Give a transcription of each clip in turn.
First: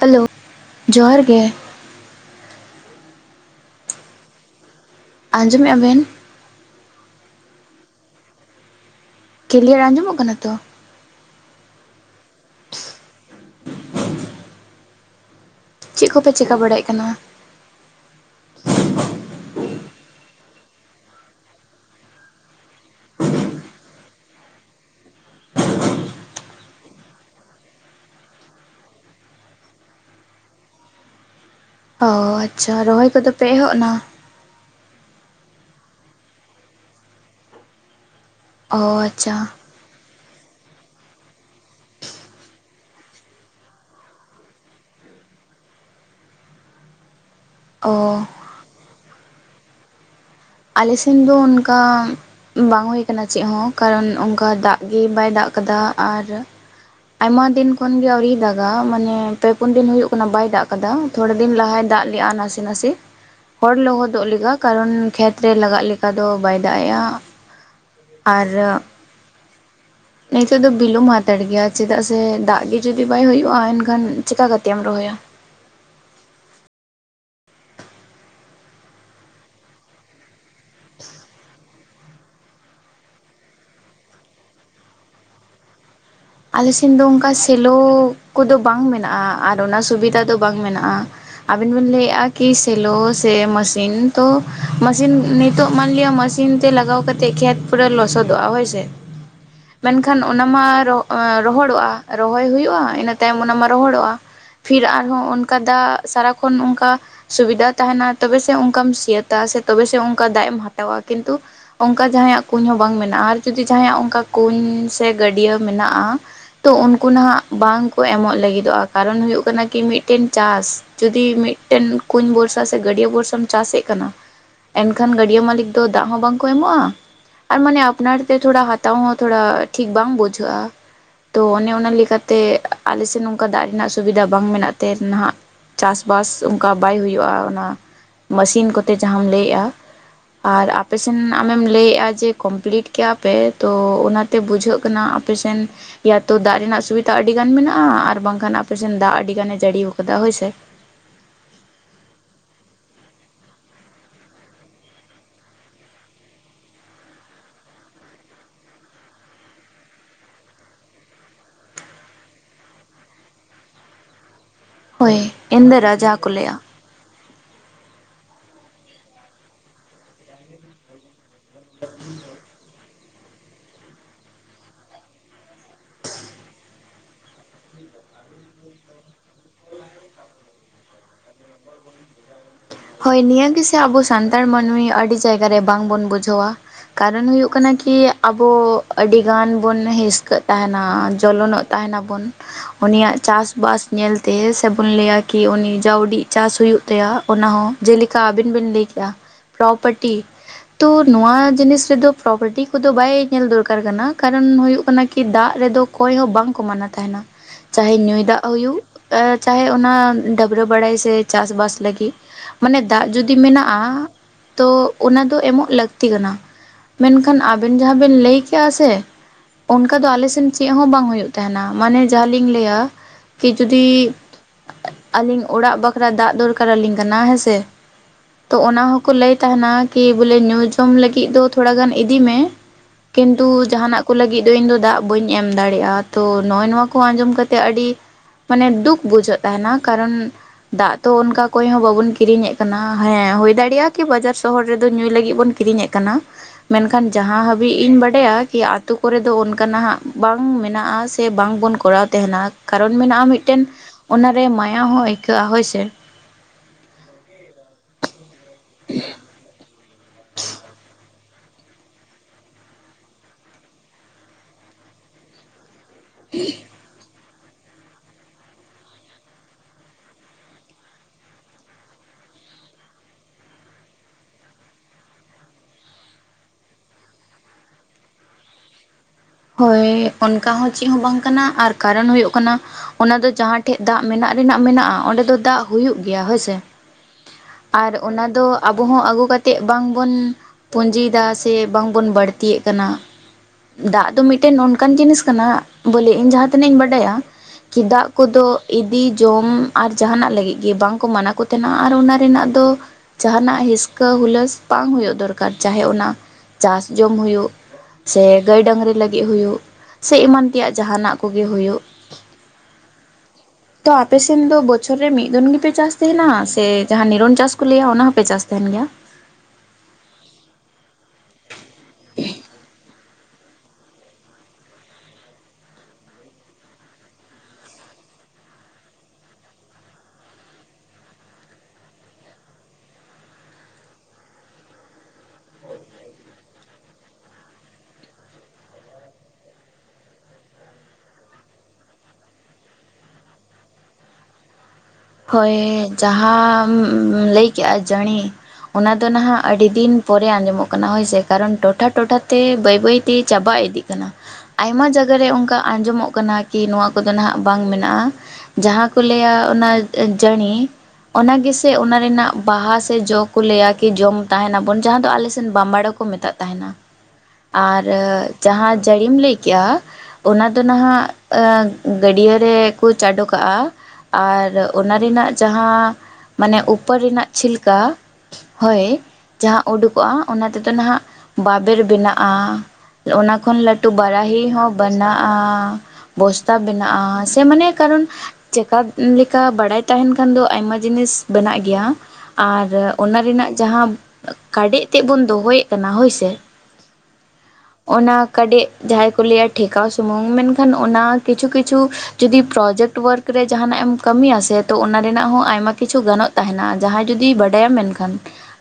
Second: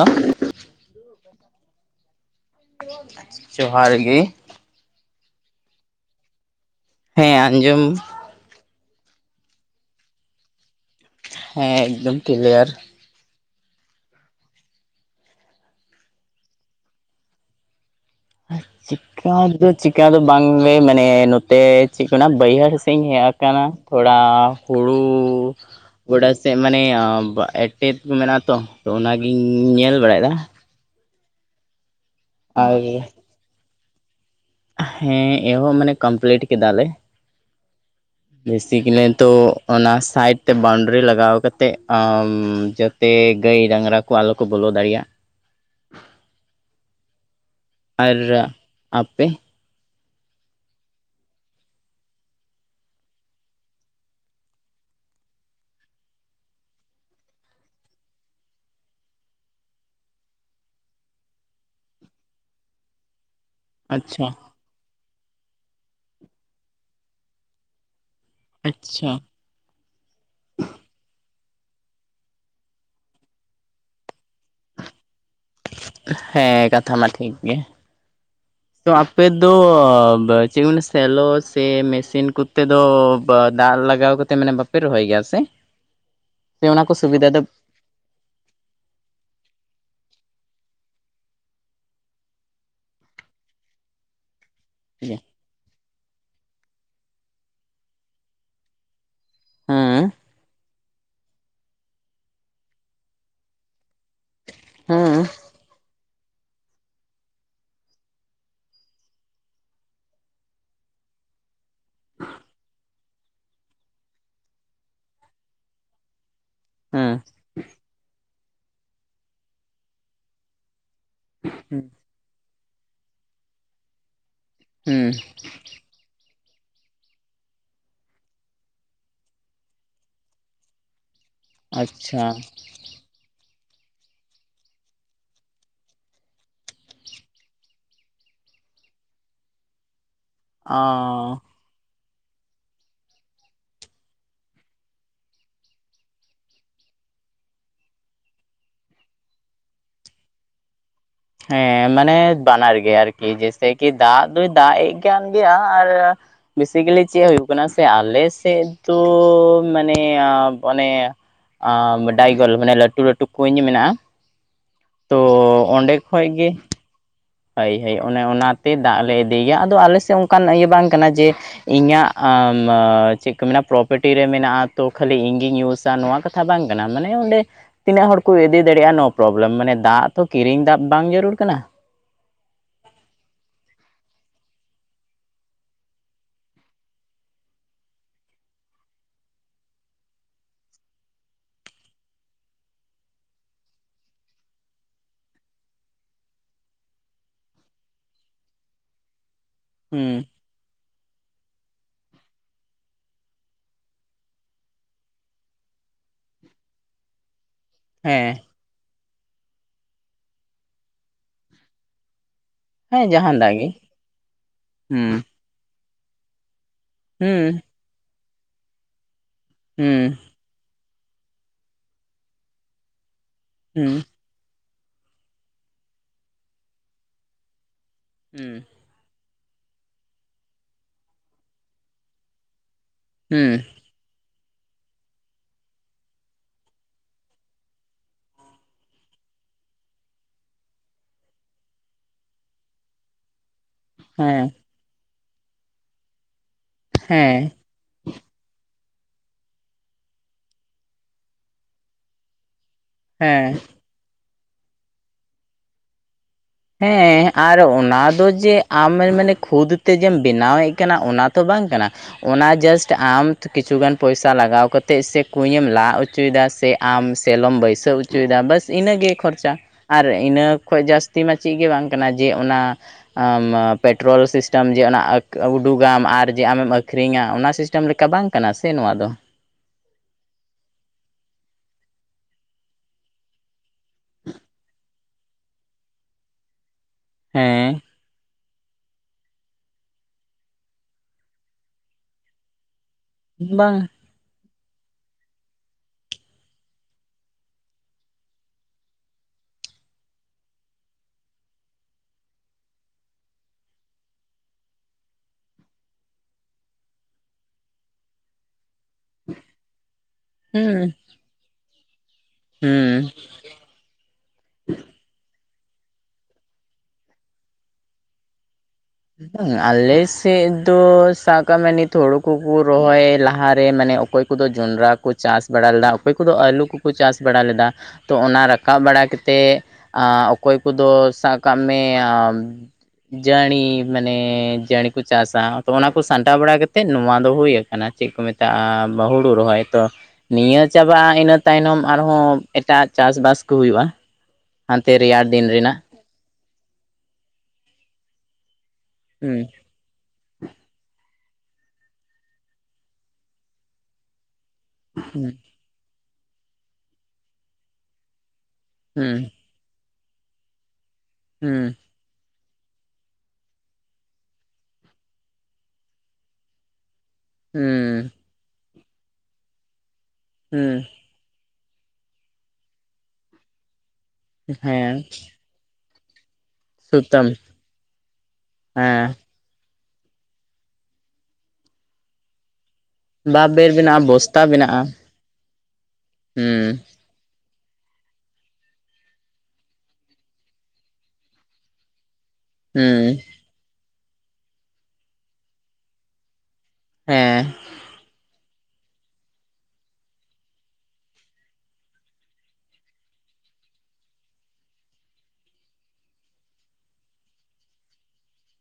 Hello ᱡᱚᱦᱟᱨ ᱜᱮ ᱡᱚᱦᱟᱨ ᱜᱮ ᱟᱸᱡᱚᱢᱮᱫᱼᱟ ᱵᱤᱱ ᱦᱮᱸ ᱟᱸᱡᱚᱢ ᱠᱞᱤᱭᱟᱨ ᱟᱸᱡᱚᱢᱚᱜ ᱠᱟᱱᱟ ᱛᱚ ᱦᱮᱸ ᱮᱠᱫᱚᱢ ᱠᱞᱤᱭᱟᱨ ᱪᱮᱫ ᱠᱚᱯᱮ ᱪᱮᱠᱟ ᱵᱟᱲᱟᱭᱮᱫ ᱠᱟᱱᱟ ᱟᱪᱪᱷᱟ [unintelligible] ᱮᱠᱟ ᱫᱚ ᱪᱮᱠᱟ ᱫᱚ ᱵᱟᱝᱜᱮ ᱢᱟᱱᱮ ᱱᱚᱛᱮ ᱪᱮᱫ ᱠᱟᱱᱟ ᱵᱟᱹᱭᱦᱟᱹᱲ ᱥᱮᱫ ᱤᱧ ᱦᱮᱡ ᱟᱠᱟᱱᱟ ᱛᱷᱚᱲᱟ ᱦᱩᱲᱩ ᱜᱚᱰᱟ ᱥᱮᱫ ᱢᱟᱱᱮ ᱮᱴᱮᱫ ᱠᱚ ᱢᱮᱱᱟᱜᱼᱟ ᱛᱚ ᱛᱚ ᱚᱱᱟᱜᱮᱧ ᱧᱮᱞ ᱵᱟᱲᱟᱭᱮᱫᱟ ᱚ ᱟᱨ ᱟᱪᱪᱷᱟ ᱨᱚᱦᱚᱭ ᱠᱚᱫᱚ ᱯᱮ ᱮᱦᱚᱵ ᱮᱱᱟ ᱦᱮᱸ ᱮᱦᱚᱸ ᱢᱟᱱᱮ ᱠᱚᱢᱯᱞᱤᱴ ᱠᱮᱫᱟᱞᱮ ᱚ ᱵᱮᱥᱤᱠᱞᱟ ᱛᱚ ᱟᱪᱪᱷᱟ ᱚᱱᱟ ᱥᱟᱭᱤᱰ ᱛᱮ ᱵᱟᱣᱩᱱᱰᱨᱤ ᱞᱟᱜᱟᱣ ᱠᱟᱛᱮᱫ ᱡᱟᱛᱮ ᱜᱟᱹᱭ ᱰᱟᱝᱨᱟ ᱠᱚ ᱟᱞᱚ ᱠᱚ ᱵᱚᱞᱚ ᱫᱟᱲᱮᱭᱟᱜ ᱚ ᱟᱨ ᱟᱯᱮ ᱟᱞᱮ ᱥᱮᱱ ᱫᱚ ᱚᱱᱠᱟ ᱵᱟᱝ ᱦᱩᱭ ᱟᱠᱟᱱᱟ ᱪᱮᱫ ᱦᱚᱸ ᱠᱟᱨᱚᱱ ᱚᱱᱠᱟ ᱫᱟᱜ ᱜᱮ ᱵᱟᱭ ᱫᱟᱜ ᱟᱠᱟᱫᱟ ᱟᱨ ᱟᱭᱢᱟ ᱫᱤᱱ ᱠᱷᱚᱱ ᱜᱮ ᱟᱣᱨᱤᱭ ᱫᱟᱜᱟ ᱢᱟᱱᱮ ᱯᱮ ᱯᱩᱱ ᱫᱤᱱ ᱦᱳᱭ ᱠᱟᱱᱟ ᱵᱟᱭ ᱫᱟᱜ ᱟᱠᱟᱫᱟ ᱛᱷᱚᱲᱮ ᱫᱤᱱ ᱞᱟᱦᱟᱭ ᱫᱟᱜ ᱞᱮᱫᱜᱼᱟ ᱱᱟᱥᱮ ᱱᱟᱥᱮ ᱦᱚᱲ ᱟᱪᱪᱷᱟ ᱞᱚᱦᱚᱫᱚᱜ ᱞᱮᱠᱟ ᱞᱮᱠᱟ ᱠᱟᱨᱚᱱ ᱠᱷᱮᱛᱨᱮ ᱞᱟᱜᱟᱜ ᱞᱮᱠᱟ ᱫᱚ ᱵᱟᱭ ᱫᱟᱜ ᱮᱼᱟ ᱟᱨ ᱟᱪᱪᱷᱟ ᱱᱤᱛᱚᱜ ᱫᱚ ᱵᱤᱞᱚᱢ ᱦᱟᱛᱟᱲ ᱜᱮᱭᱟ ᱪᱮᱫᱟᱜ ᱥᱮ ᱫᱟᱜ ᱜᱮ ᱡᱩᱫᱤ ᱵᱟᱭ ᱦᱩᱭᱩᱜᱼᱟ ᱮᱱᱠᱷᱟᱱ ᱪᱮᱠᱟ ᱠᱟᱛᱮᱢ ᱨᱚᱦᱚᱭᱟ ᱦᱮᱸ ᱠᱟᱛᱷᱟ ᱢᱟ ᱴᱷᱤᱠ ᱜᱮ [unintelligible] ᱛᱚ ᱟᱯᱮᱫ ᱫᱚ ᱪᱮᱫ ᱢᱮ ᱥᱮᱞᱚ ᱥᱮ ᱢᱮᱥᱤᱱ ᱠᱚᱛᱮ ᱫᱚ ᱫᱟᱜ ᱞᱟᱜᱟᱣ ᱠᱟᱛᱮᱼᱼ ᱛᱮ ᱢᱟᱱᱮ ᱵᱟᱯᱮ ᱨᱚᱦᱚᱭ ᱜᱮᱭᱟ ᱥᱮ [unintelligible] ᱥᱮ ᱟᱞᱮ ᱚᱱᱟ ᱥᱮᱱ ᱠᱚ ᱫᱚ ᱥᱩᱵᱤᱫᱷᱟ ᱚᱱᱠᱟ ᱥᱮᱞᱚ ᱠᱚᱫᱚ ᱵᱟᱝ ᱢᱮᱱᱟᱜᱼᱟ ᱟᱨ ᱚᱱᱟ ᱥᱩᱵᱤᱫᱷᱟ ᱫᱚ ᱵᱟᱝ ᱢᱮᱱᱟᱜᱼᱟ ᱟᱹᱵᱤᱱ ᱵᱤᱱ ᱞᱟᱹᱭᱮᱫᱼᱟ ᱠᱤ ᱥᱮᱞᱚ ᱥᱮ ᱢᱮᱥᱤᱱ ᱛᱚ ᱢᱮᱥᱤᱱ ᱱᱤᱛ ᱱᱤᱛᱚᱜ ᱢᱟᱱᱞᱤᱭᱟ ᱢᱮᱥᱤᱱ ᱛᱮ ᱞᱟᱜᱟᱣ ᱠᱟᱛᱮᱫ ᱠᱷᱮᱛ ᱯᱩᱨᱟᱹ ᱞᱚᱥᱚᱫᱚᱜᱼᱟ ᱦᱳᱭᱥᱮ ᱦᱮᱸ ᱢᱮᱱᱠᱷᱟᱱ ᱚᱱᱟ ᱢᱟ ᱨᱚᱼ ᱨᱚᱦᱚᱲᱚᱜᱼᱟ ᱨᱚᱦᱚᱭ ᱦᱩᱭᱩᱜᱼᱟ ᱤᱱᱟᱹ ᱛᱟᱭᱚᱢ ᱚᱱᱟ ᱢᱟ ᱨᱚᱦᱚᱲᱚᱜᱼᱟ ᱯᱷᱤᱨ ᱦᱮᱸ ᱟᱨᱦᱚᱸ ᱩᱱ ᱠᱟᱫᱟ ᱥᱟᱨᱟᱠᱷᱚᱱ ᱚᱱᱠᱟ ᱥᱩᱵᱤᱫᱷᱟ ᱛᱟᱦᱮᱸᱱᱟ ᱛᱚᱵᱮ ᱥᱮ ᱚᱱᱠᱟᱢ ᱥᱤᱭᱟᱹᱛᱟ ᱥᱮ ᱛᱚᱵᱮ ᱥᱮ ᱚᱱᱠᱟ ᱫᱟᱜ ᱮᱢ ᱦᱟᱛᱟᱣᱟ ᱠᱤᱱᱛᱩ ᱚᱱᱠᱟ ᱡᱟᱦᱟᱸᱭᱟᱜ ᱠᱩᱧ ᱦᱚᱸ ᱵᱟᱝ ᱢᱮᱱᱟᱜᱼᱟ ᱟᱨ ᱡᱩᱫᱤ ᱡᱟᱦᱟᱸᱭᱟᱜ ᱚᱱᱠᱟ ᱠᱩᱧ ᱥᱮ ᱜᱟᱹᱰᱭᱟᱹ ᱢᱮᱱᱟᱜᱼᱟ ᱟ ᱛᱚ ᱩᱱᱠᱩ ᱦᱮᱸ ᱱᱟᱦᱟᱜ ᱵᱟᱝ ᱠᱚ ᱮᱢᱚᱜ ᱞᱟᱹᱜᱤᱫᱚᱜᱼᱟ ᱠᱟᱨᱚᱱ ᱦᱩᱭᱩᱜ ᱠᱟᱱᱟ ᱠᱤ ᱢᱤᱫᱴᱮᱱ ᱪᱟᱥ ᱡᱩᱫᱤ ᱢᱤᱫᱴᱮᱱ ᱠᱩᱧ ᱵᱷᱚᱨᱥᱟ ᱥᱮ ᱜᱟᱹᱰᱭᱟᱹ ᱵᱷᱚᱨᱥᱟᱢ ᱪᱟᱥᱮᱫ ᱠᱟᱱᱟ ᱦᱮᱸ ᱮᱱᱠᱷᱟᱱ ᱜᱟᱹᱰᱭᱟᱹ ᱢᱟᱹᱞᱤᱠ ᱛᱚ ᱫᱟᱜ ᱦᱚᱸ ᱵᱟᱝᱠᱚ ᱮᱢᱚᱜᱼᱟ ᱟᱨ ᱢᱟᱱᱮ ᱟᱯᱱᱟᱨ ᱛᱮ ᱛᱷᱚᱲᱟ ᱦᱟᱛᱟᱣ ᱦᱚᱸ ᱛᱷᱚᱲᱟ ᱴᱷᱤᱠ ᱵᱟᱝ ᱵᱩᱡᱷᱟᱹᱜᱼᱟ ᱛᱚ ᱚᱱᱮ ᱚᱱᱟ ᱟᱪᱪᱷᱟ ᱞᱮᱠᱟᱛᱮ ᱟᱞᱮᱥᱮᱫ ᱚᱱᱠᱟ ᱫᱟᱜ ᱨᱮᱱᱟᱜ ᱥᱩᱵᱤᱫᱷᱟ ᱵᱟᱝ ᱢᱮᱱᱟᱜ ᱛᱮ ᱦᱟᱜ ᱪᱟᱥᱼᱵᱟᱥ ᱚᱱᱠᱟ ᱵᱟᱭ ᱦᱩᱭᱩᱜᱼᱟ ᱚᱱᱟ ᱢᱮᱥᱤᱱ ᱠᱚᱛᱮ ᱡᱟᱦᱟᱸᱢ ᱞᱟᱹᱭᱮᱜᱼᱟ ᱟᱨ ᱚ ᱟᱯᱮᱥᱮᱱ ᱟᱢᱮᱢ ᱞᱟᱹᱭᱮᱫᱼᱟ ᱡᱮ ᱠᱚᱢᱯᱞᱤᱴ ᱠᱮᱜᱼᱟ ᱯᱮ ᱛᱚ ᱚᱱᱟᱛᱮ ᱵᱩᱡᱷᱟᱹᱜ ᱠᱟᱱᱟ ᱟᱯᱮ ᱥᱮᱱ ᱤᱭᱟᱛᱚ ᱫᱟᱜ ᱨᱮᱱᱟᱜ ᱥᱩᱵᱤᱫᱷᱟ ᱟᱹᱰᱤ ᱜᱟᱱ ᱢᱮᱱᱟᱜᱼᱟ ᱟᱨ ᱵᱟᱝᱠᱷᱟᱱ ᱟᱯᱮᱥᱮᱱ ᱫᱟᱜ ᱟᱹᱰᱤ ᱜᱟᱱᱮ ᱡᱟᱹᱲᱤ ᱟᱠᱟᱫᱟ ᱦᱳᱭᱥᱮ ᱦᱮᱸ ᱢᱟᱱᱮ ᱵᱟᱱᱟᱨ ᱜᱮ ᱟᱨᱠᱤ ᱡᱮᱭᱥᱮ ᱠᱤ ᱫᱟᱜ ᱫᱚ ᱫᱟᱜ ᱮ ᱠᱟᱱ ᱜᱮᱭᱟ ᱟᱨ ᱵᱮᱥᱤᱠᱮᱞᱤ ᱪᱮᱫ ᱦᱩᱭᱩᱜ ᱠᱟᱱᱟ ᱥᱮ ᱟᱞᱮ ᱥᱮᱫ ᱫᱚ ᱢᱟᱱᱮ ᱚᱱᱮ ᱰᱟᱭᱜᱚᱞ ᱢᱟᱱᱮ ᱞᱟᱹᱴᱩ ᱞᱟᱹᱴᱩ ᱠᱩᱧ ᱢᱮᱱᱟᱜᱼᱟ ᱛᱚ ᱦᱳᱭ ᱮᱱᱫᱚ ᱚᱸᱰᱮ ᱨᱟᱡᱟ ᱠᱷᱚᱡ ᱠᱚ ᱜᱮ ᱞᱟᱹᱭᱼᱟ ᱦᱳᱭ ᱦᱳᱭ ᱚᱱᱮ ᱚᱱᱟᱛᱮ ᱫᱟᱜ ᱞᱮ ᱤᱫᱤᱭ ᱜᱮᱭᱟ ᱟᱫᱚ ᱟᱞᱮ ᱥᱮᱫ ᱚᱱᱠᱟᱱ ᱤᱭᱟᱹ ᱵᱟᱝ ᱠᱟᱱᱟ ᱡᱮ ᱤᱧᱟᱹᱜ ᱪᱮᱫ ᱠᱚ ᱢᱮ ᱯᱨᱚᱯᱟᱨᱴᱤ ᱨᱮ ᱢᱮᱱᱟᱜᱼᱟ ᱛᱚ ᱠᱷᱟᱹᱞᱤ ᱤᱧᱜᱤᱧ ᱤᱭᱩᱥᱟ ᱱᱚᱣᱟ ᱠᱟᱛᱷᱟ ᱵᱟᱝ ᱠᱟᱱᱟ ᱢᱟᱱᱮ ᱚᱸᱰᱮ ᱛᱤᱱᱟᱹᱜ ᱦᱚᱲ ᱠᱚ ᱤᱫᱤ ᱫᱟᱲᱮᱭᱟᱜᱼᱟ ᱱᱳ ᱯᱨᱚᱵᱽᱞᱮᱢ ᱢᱟᱱᱮ ᱫᱟᱜ ᱛᱚ ᱠᱤᱨᱤᱧ ᱫᱟᱜ ᱵᱟᱝ ᱧᱩᱨᱩᱱ ᱠᱟᱱᱟ ᱦᱳᱭ ᱱᱤᱭᱟᱹ ᱜᱮᱥᱮ ᱟᱵᱚ ᱥᱟᱱᱛᱟᱲ ᱢᱟᱹᱱᱢᱤ ᱟᱹᱰᱤ ᱡᱟᱭᱜᱟ ᱨᱮ ᱵᱟᱝ ᱵᱚᱱ ᱵᱩᱡᱷᱟᱹᱣᱟ ᱠᱟᱨᱚᱱ ᱦᱩᱭᱩᱜ ᱠᱟᱱᱟ ᱠᱤ ᱟᱵᱚ ᱟᱹᱰᱤᱜᱟᱱ ᱵᱚᱱ ᱦᱤᱥᱠᱟᱹᱜ ᱛᱟᱦᱮᱱᱟ ᱡᱚᱞᱚᱱᱚᱜ ᱛᱟᱦᱮᱱᱟᱵᱚᱱ ᱩᱱᱤᱭᱟᱜ ᱪᱟᱥ ᱵᱟᱥ ᱧᱮᱞᱛᱮ ᱥᱮᱵᱚᱱ ᱞᱟᱹᱭᱟ ᱠᱤ ᱩᱱᱤ ᱡᱟᱣ ᱩᱰᱤᱜ ᱪᱟᱥ ᱦᱳᱭᱳᱜ ᱛᱟᱭᱟ ᱚᱱᱟᱦᱚᱸ ᱡᱮᱞᱮᱠᱟ ᱟᱵᱤᱱ ᱵᱤᱱ ᱞᱟᱹᱭ ᱠᱮᱫ-ᱟ ᱯᱨᱳᱯᱟᱨᱴᱤ ᱦᱩᱸ ᱛᱚ ᱱᱚᱣᱟ ᱡᱤᱱᱤᱥ ᱨᱮᱫᱚ ᱯᱨᱯᱟᱨᱴᱤ ᱠᱚᱫᱚ ᱵᱟᱭ ᱧᱮᱞ ᱫᱚᱨᱠᱟᱨ ᱠᱟᱱᱟ ᱠᱟᱨᱚᱱ ᱦᱳᱭᱳᱜ ᱠᱟᱱᱟ ᱠᱤ ᱫᱟᱜ ᱨᱮᱫᱚ ᱚᱠᱚᱭ ᱦᱚᱸ ᱵᱟᱝᱠᱚ ᱢᱟᱱᱟ ᱛᱟᱦᱮᱸᱱᱟ ᱪᱟᱦᱮ ᱧᱩᱭ ᱦᱮᱸ ᱫᱟᱜ ᱦᱩᱭᱩᱜ ᱪᱟᱦᱮ ᱚᱱᱟ ᱰᱟᱹᱵᱽᱨᱟᱹ ᱵᱟᱲᱟᱭ ᱥᱮ ᱪᱟᱥᱵᱟᱥ ᱞᱟᱹᱜᱤᱫ ᱢᱟᱱᱮ ᱫᱟᱜ ᱦᱮᱸ ᱡᱩᱫᱤ ᱡᱟᱦᱟᱱ ᱫᱟᱜ ᱜᱮ ᱢᱮᱱᱟᱜᱼᱟ ᱛᱚ ᱦᱩᱸ ᱚᱱᱟ ᱫᱚ ᱮᱢᱚᱜ ᱞᱟᱹᱠᱛᱤ ᱠᱟᱱᱟ ᱢᱮᱱᱠᱷᱟᱱ ᱦᱩᱸ ᱟᱵᱮᱱ ᱡᱟᱦᱟᱸ ᱵᱮᱱ ᱞᱟᱹᱭ ᱠᱮᱜᱼᱟ ᱥᱮ ᱚᱱᱠᱟ ᱫᱚ ᱦᱩᱸ ᱟᱞᱮ ᱥᱮᱱ ᱪᱮᱫ ᱦᱚᱸ ᱵᱟᱝ ᱦᱩᱭᱩᱜ ᱛᱟᱦᱮᱱᱟ ᱢᱟᱱᱮ ᱡᱟᱦᱟᱸ ᱞᱤᱧ ᱞᱟᱹᱭᱟ ᱠᱤ ᱡᱩᱫᱤ ᱦᱩᱸ ᱟᱹᱞᱤᱧ ᱚᱲᱟᱜ ᱵᱟᱠᱷᱨᱟ ᱫᱟᱜ ᱫᱚᱨᱠᱟᱨ ᱟᱞᱤᱧ ᱠᱟᱱᱟ ᱦᱮᱸᱥᱮ ᱛᱚ ᱦᱩᱸ ᱚᱱᱟ ᱦᱚᱸ ᱠᱚ ᱞᱟᱹᱭ ᱛᱟᱦᱮᱱᱟ ᱠᱤ ᱵᱚᱞᱮ ᱧᱩ ᱡᱚᱢ ᱞᱟᱹᱜᱤᱫ ᱫᱚ ᱛᱷᱚᱲᱟ ᱜᱟᱱ ᱤᱫᱤ ᱢᱮ ᱠᱤᱱᱛᱩ ᱦᱩᱸ ᱡᱟᱦᱟᱱᱟᱜ ᱱᱩᱠᱩ ᱞᱟᱹᱜᱤᱫ ᱫᱚ ᱤᱧ ᱫᱚ ᱫᱟᱜ ᱵᱟᱹᱧ ᱮᱢ ᱫᱟᱲᱮᱭᱟᱜᱼᱟ ᱛᱚ ᱱᱚᱜᱼᱚᱭ ᱱᱚᱣᱟ ᱠᱚ ᱟᱸᱡᱚᱢ ᱠᱟᱛᱮ ᱟᱹᱰᱤ ᱢᱟᱱᱮ ᱫᱩᱠ ᱵᱩᱡᱷᱟᱹᱜ ᱛᱟᱦᱮᱱᱟ ᱠᱟᱨᱚᱱ ᱫᱟᱜ ᱛᱚ ᱚᱱᱠᱟ ᱠᱚᱭ ᱦᱚᱸ ᱵᱟᱵᱚᱱ ᱠᱤᱨᱤᱧᱮᱫ ᱠᱟᱱᱟ ᱦᱮᱸ ᱦᱩᱭ ᱫᱟᱲᱮᱭᱟᱜᱼᱟ ᱠᱤ ᱵᱟᱡᱟᱨ ᱦᱮᱸ ᱥᱚᱦᱚᱨ ᱨᱮᱫᱚ ᱧᱩᱭ ᱞᱟᱹᱜᱤᱫ ᱵᱚᱱ ᱠᱤᱨᱤᱧᱮᱫ ᱠᱟᱱᱟ ᱢᱮᱱᱠᱷᱟᱱ ᱡᱟᱦᱟᱸ ᱦᱮᱸ ᱦᱟᱹᱵᱤᱡ [unintelligible] ᱤᱧ ᱵᱟᱰᱟᱭᱟ ᱠᱤ ᱟᱛᱳ ᱠᱚᱨᱮ ᱫᱚ ᱚᱱᱠᱟᱱᱟᱜ ᱦᱟᱸᱜ ᱵᱟᱝ ᱢᱮᱱᱟᱜᱼᱟ ᱥᱮ ᱵᱟᱝ ᱵᱚᱱ ᱠᱚᱨᱟᱣ ᱛᱟᱦᱮᱸᱱᱟ ᱠᱟᱨᱚᱱ ᱢᱮᱱᱟᱜᱼᱟ ᱦᱮᱸ ᱢᱤᱫᱴᱮᱱ ᱚᱱᱟᱨᱮ ᱢᱟᱭᱟ ᱦᱚᱸ ᱟᱹᱭᱠᱟᱹᱜᱼᱟ ᱦᱳᱭ ᱥᱮ ᱦᱮᱸ ᱟᱨ ᱚᱱᱟ ᱫᱚ ᱡᱮ ᱟᱢᱮ ᱢᱟᱱᱮ ᱠᱷᱩᱫ ᱛᱮ ᱡᱮᱢ ᱵᱮᱱᱟᱣᱮᱫ ᱠᱟᱱᱟ ᱚᱱᱟ ᱛᱚ ᱵᱟᱝ ᱠᱟᱱᱟ ᱚᱱᱟ ᱡᱟᱥᱴ ᱟᱢ ᱠᱤᱪᱷᱩᱜᱟᱱ ᱯᱚᱭᱥᱟ ᱞᱟᱜᱟᱣ ᱠᱟᱛᱮᱫ ᱥᱮ ᱠᱩᱧ ᱮᱢ ᱞᱟᱪᱚ ᱚᱪᱚᱭᱮᱫᱟ ᱥᱮ ᱟᱢ ᱥᱮᱞᱚᱢ ᱵᱟᱹᱭᱥᱟᱹᱣ ᱚᱪᱚᱭᱮᱫᱟ ᱵᱟᱥ ᱤᱱᱟᱹᱜᱮ ᱠᱷᱚᱨᱪᱟ ᱟᱨ ᱤᱱᱟᱹ ᱠᱷᱚᱡᱽ ᱡᱟᱹᱥᱛᱤ ᱞᱟᱹᱛᱤ ᱢᱟ ᱪᱮᱫ ᱜᱮ ᱵᱟᱝ ᱠᱟᱱᱟ ᱡᱮ ᱚᱱᱟ ᱟᱢ ᱯᱮᱴᱨᱳᱞ ᱥᱤᱥᱴᱮᱢ ᱡᱮ ᱚᱱᱟ ᱩᱰᱩᱠᱟᱢ ᱟᱨ ᱡᱮ ᱟᱢᱮᱢ ᱟᱹᱠᱷᱨᱤᱧᱟ ᱚᱱᱟ ᱥᱤᱥᱴᱮᱢ ᱥᱤᱥᱴᱚᱢ ᱞᱮᱠᱟ ᱵᱟᱝ ᱠᱟᱱᱟ ᱥᱮ ᱱᱚᱣᱟ ᱫᱚ ᱦᱳᱭ ᱚᱱᱠᱟ ᱦᱚᱸ ᱪᱮᱫ ᱦᱚᱸ ᱵᱟᱝ ᱠᱟᱱᱟ ᱟᱨ ᱠᱟᱨᱚᱱ ᱦᱩᱭᱩᱜ ᱠᱟᱱᱟ ᱚᱱᱟ ᱫᱚ ᱡᱟᱦᱟᱸᱭ ᱴᱷᱮᱡ ᱫᱟᱜ ᱢᱮᱱᱟᱜ ᱨᱮᱱᱟᱜ ᱢᱮᱱᱟᱜᱼᱟ ᱚᱸᱰᱮ ᱫᱚ ᱫᱟᱜ ᱦᱩᱭᱩᱜ ᱜᱮᱭᱟ ᱦᱳᱭᱥᱮ ᱦᱮᱸ ᱟᱨ ᱚᱱᱟ ᱫᱚ ᱟᱵᱚ ᱦᱚᱸ ᱟᱹᱜᱩ ᱠᱟᱛᱮᱫ ᱵᱟᱝᱵᱚᱱᱼᱼ ᱯᱩᱸᱡᱤᱭᱮᱫᱟ ᱥᱮ ᱵᱟᱝᱵᱳᱱ ᱵᱟᱹᱲᱛᱤᱭᱮᱫ ᱠᱟᱱᱟ ᱵᱟᱝ ᱫᱟᱜ ᱫᱚ ᱢᱤᱫᱴᱮᱱ ᱱᱚᱱᱠᱟᱱ ᱡᱤᱱᱤᱥ ᱠᱟᱱᱟ ᱵᱚᱞᱮ ᱤᱧ ᱡᱟᱦᱟᱸ ᱛᱤᱱᱟᱹᱜ ᱤᱧ ᱵᱟᱰᱟᱭᱟ ᱠᱤ ᱫᱟᱜ ᱠᱚᱫᱚ ᱤᱫᱤ ᱡᱚᱢ ᱟᱨ ᱡᱟᱦᱟᱱᱟᱜ ᱞᱟᱹᱜᱤᱫ ᱜᱮ ᱵᱟᱝᱠᱚ ᱢᱟᱱᱟ ᱠᱚ ᱛᱟᱦᱮᱱᱟ ᱟᱨ ᱚᱱᱟ ᱨᱮᱱᱟᱜ ᱫᱚ ᱡᱟᱦᱟᱱᱟᱜ ᱦᱤᱥᱠᱟᱹ ᱦᱩᱞᱟᱹᱥ ᱵᱟᱝ ᱦᱩᱭᱩᱜ ᱫᱚᱨᱠᱟᱨ ᱪᱟᱦᱮ ᱚᱱᱟ ᱪᱟᱥ ᱡᱚᱝ ᱦᱩᱭᱩᱜ ᱥᱮ ᱜᱟᱹᱭ ᱰᱟᱝᱜᱽᱨᱤ ᱞᱟᱹᱜᱤᱫ ᱦᱩᱭᱩᱜ ᱥᱮ ᱮᱢᱟᱱ ᱛᱮᱭᱟᱜ ᱡᱟᱦᱟᱸᱱᱟᱜ ᱠᱚᱜᱮ ᱦᱩᱭᱩᱜ ᱦᱮᱸ ᱛᱚ ᱟᱯᱮ ᱥᱮᱱ ᱫᱚ ᱵᱚᱪᱷᱚᱨ ᱨᱮ ᱢᱤᱫ ᱫᱚᱱ ᱜᱮᱯᱮ ᱪᱟᱥ ᱛᱟᱦᱮᱱᱟ ᱥᱮ ᱡᱟᱦᱟᱸ ᱱᱤᱨᱚᱱ ᱪᱟᱥ ᱠᱚ ᱞᱟᱹᱭᱟ ᱚᱱᱟ ᱦᱚᱸᱯᱮ ᱪᱟᱥ ᱛᱟᱦᱮᱱ ᱜᱮᱭᱟ [unintelligible] ᱟᱞᱮ ᱥᱮᱫ ᱫᱚ ᱥᱟᱜᱠᱟᱢᱮ ᱱᱤᱛᱚ ᱦᱩᱲᱩ ᱠᱚᱠᱚ ᱨᱚᱦᱚᱭ ᱞᱟᱦᱟ ᱨᱮ ᱢᱟᱱᱮ ᱚᱠᱚᱭ ᱠᱚᱫᱚ ᱡᱚᱸᱰᱨᱟ ᱠᱚ ᱪᱟᱥ ᱵᱟᱲᱟ ᱞᱮᱫᱟ ᱚᱠᱚᱭ ᱠᱚᱫᱚ ᱟᱹᱞᱩ ᱠᱚᱠᱚ ᱪᱟᱥ ᱵᱟᱲᱟ ᱞᱮᱫᱟ ᱛᱚ ᱚᱱᱟ ᱨᱟᱠᱟᱵ ᱵᱟᱲᱟ ᱠᱟᱛᱮᱫ ᱟᱸ ᱚᱠᱚᱭ ᱠᱚᱫᱚ ᱥᱟᱵ ᱠᱟᱜ ᱢᱮ ᱡᱟᱹᱬᱤᱸ ᱢᱟᱱᱮ ᱡᱟᱹᱬᱤ ᱠᱚ ᱪᱟᱥᱟᱜ ᱚᱱᱟᱠᱚ ᱥᱟᱢᱴᱟᱣ ᱵᱟᱲᱟ ᱠᱟᱛᱮᱫ ᱱᱚᱣᱟ ᱫᱚ ᱦᱩᱭᱩ ᱟᱠᱟᱱᱟ ᱪᱮᱫ ᱠᱚ ᱢᱮᱛᱟᱜᱼᱟ ᱦᱩᱲᱩ ᱨᱚᱦᱚᱭ ᱛᱚ ᱱᱤᱭᱟᱹ ᱪᱟᱵᱟᱜᱼᱟ ᱤᱱᱟᱹ ᱛᱟᱭᱱᱚᱢ ᱟᱨᱦᱚᱸ ᱮᱴᱟᱜ ᱪᱟᱥ ᱵᱟᱥ ᱠᱚ ᱦᱩᱭᱩᱜᱼᱟ ᱦᱟᱛᱮ [unintelligible] ᱨᱮᱭᱟᱜ ᱦᱳᱭ ᱡᱟᱦᱟᱸᱢ ᱞᱟᱹᱭ ᱠᱮᱜᱼᱟ ᱡᱟᱹᱬᱤᱸ ᱚᱱᱟ ᱫᱚ ᱦᱩᱸ ᱱᱟᱦᱟᱜ ᱟᱹᱰᱤ ᱫᱤᱱ ᱯᱚᱨᱮ ᱟᱸᱡᱚᱢᱚᱜ ᱠᱟᱱᱟ ᱦᱳᱭᱥᱮ ᱠᱟᱨᱚᱱ ᱴᱚᱴᱷᱟ ᱴᱚᱴᱷᱟᱛᱮ ᱵᱟᱹᱭ ᱵᱟᱹᱭᱛᱮ ᱪᱟᱵᱟ ᱤᱫᱤ ᱠᱟᱱᱟ ᱟᱭᱢᱟ ᱡᱟᱭᱜᱟ ᱨᱮ ᱦᱩᱸ ᱚᱱᱠᱟ ᱟᱸᱡᱚᱢᱚᱜ ᱠᱟᱱᱟ ᱠᱤ ᱱᱚᱣᱟ ᱠᱚᱫᱚ ᱱᱟᱦᱟᱜ ᱵᱟᱝ ᱢᱮᱱᱟᱜᱼᱟ ᱡᱟᱦᱟᱸ ᱠᱚ ᱦᱩᱸ ᱞᱟᱹᱭᱟ ᱚᱱᱟ ᱡᱟᱹᱬᱤᱸ ᱚᱱᱟ ᱜᱮ ᱦᱩᱸ ᱥᱮ ᱚᱱᱟ ᱨᱮᱱᱟᱜ ᱵᱟᱦᱟ ᱥᱮ ᱡᱚ ᱠᱚ ᱞᱟᱹᱭᱟ ᱠᱤ ᱡᱚᱢ ᱛᱟᱦᱮᱱᱟ ᱟᱵᱚᱱ ᱡᱟᱦᱟᱸ ᱫᱚ ᱟᱞᱮ ᱥᱮᱱ ᱵᱟᱢᱵᱮᱲᱮ ᱠᱚ ᱢᱮᱛᱟᱜ ᱛᱟᱦᱮᱱᱟ ᱟᱨ ᱦᱩᱸ ᱡᱟᱦᱟᱸ ᱡᱟᱹᱲᱤᱢ ᱞᱟᱹᱭ ᱠᱮᱜᱼᱟ ᱚᱱᱟ ᱫᱚ ᱦᱩᱸ ᱱᱟᱦᱟᱜ ᱟ ᱜᱟᱹᱰᱭᱟᱹ ᱨᱮᱠᱩ ᱪᱟᱰᱳ ᱠᱟᱜᱼᱟ ᱟᱨ ᱚᱱᱟ ᱦᱮᱸ ᱨᱮᱱᱟᱜ ᱡᱟᱦᱟᱸ ᱢᱟᱱᱮ ᱩᱯᱟᱹᱨ ᱥᱩᱛᱟᱹᱢ ᱨᱮᱱᱟᱜ ᱪᱷᱤᱞᱠᱟ ᱦᱳᱭ ᱦᱮᱸ ᱡᱟᱦᱟᱸ ᱩᱰᱩᱜᱚᱜᱼᱟ ᱚᱱᱟ ᱛᱮᱫᱚ ᱱᱟᱦᱟᱸᱜ ᱵᱟᱵᱮᱨ ᱵᱮᱱᱟᱜᱼᱟ ᱚᱱᱟ ᱵᱟᱵ ᱠᱷᱚᱱ ᱵᱮᱨ ᱞᱟᱹᱴᱩ ᱵᱮᱱᱟᱜᱼᱟ ᱵᱟᱨᱟᱦᱤ ᱵᱚᱥᱛᱟ ᱦᱚᱸ ᱵᱮᱱᱟᱜᱼᱟ ᱵᱟᱱᱟᱜ ᱟᱸ ᱵᱚᱥᱛᱟ ᱦᱩᱸ ᱵᱮᱱᱟᱜᱼᱟ ᱥᱮ ᱢᱟᱱᱮ ᱠᱟᱨᱚᱱ ᱪᱮᱠᱟᱯ ᱞᱮᱠᱟ ᱠᱟ ᱵᱟᱲᱟᱭ ᱛᱟᱦᱮᱱ ᱠᱷᱟᱱ ᱫᱚ ᱟᱭᱢᱟ ᱡᱤᱱᱤᱥ ᱵᱮᱱᱟᱜ ᱜᱮᱭᱟ ᱟᱨ ᱚᱱᱟ ᱦᱩᱸ ᱨᱮᱱᱟᱜ ᱡᱟᱦᱟᱸ ᱠᱟᱰᱮᱡ ᱛᱮᱫ ᱵᱚᱱ ᱫᱚᱦᱚᱭᱮᱫ ᱠᱟᱱᱟ ᱦᱳᱭ ᱥᱮ ᱦᱮᱸ ᱚᱱᱟ ᱠᱟᱰᱤᱡ ᱡᱟᱦᱟᱸᱭ ᱠᱚ ᱞᱟᱹᱭᱟ ᱴᱷᱮᱠᱟᱣ ᱥᱩᱢᱩᱝ ᱢᱮᱱᱠᱷᱟᱱ ᱚᱱᱟ ᱠᱤᱪᱷᱩ ᱠᱤᱪᱷᱩ ᱡᱩᱫᱤ ᱯᱚᱨᱚᱡᱮᱴ ᱳᱣᱨᱠ ᱨᱮ ᱡᱟᱦᱟᱱᱟᱜ ᱮᱢ ᱠᱟᱹᱢᱤᱭᱟ ᱥᱮ ᱛᱚ ᱚᱱᱟ ᱨᱮᱱᱟᱜ ᱦᱚᱸ ᱟᱭᱢᱟ ᱠᱤᱪᱷᱩ ᱜᱟᱱᱚᱜ ᱛᱟᱦᱮᱱᱟ ᱡᱟᱦᱟᱸᱭ ᱡᱩᱫᱤ ᱵᱟᱰᱟᱭᱟ ᱢᱮᱱᱠᱷᱟᱱ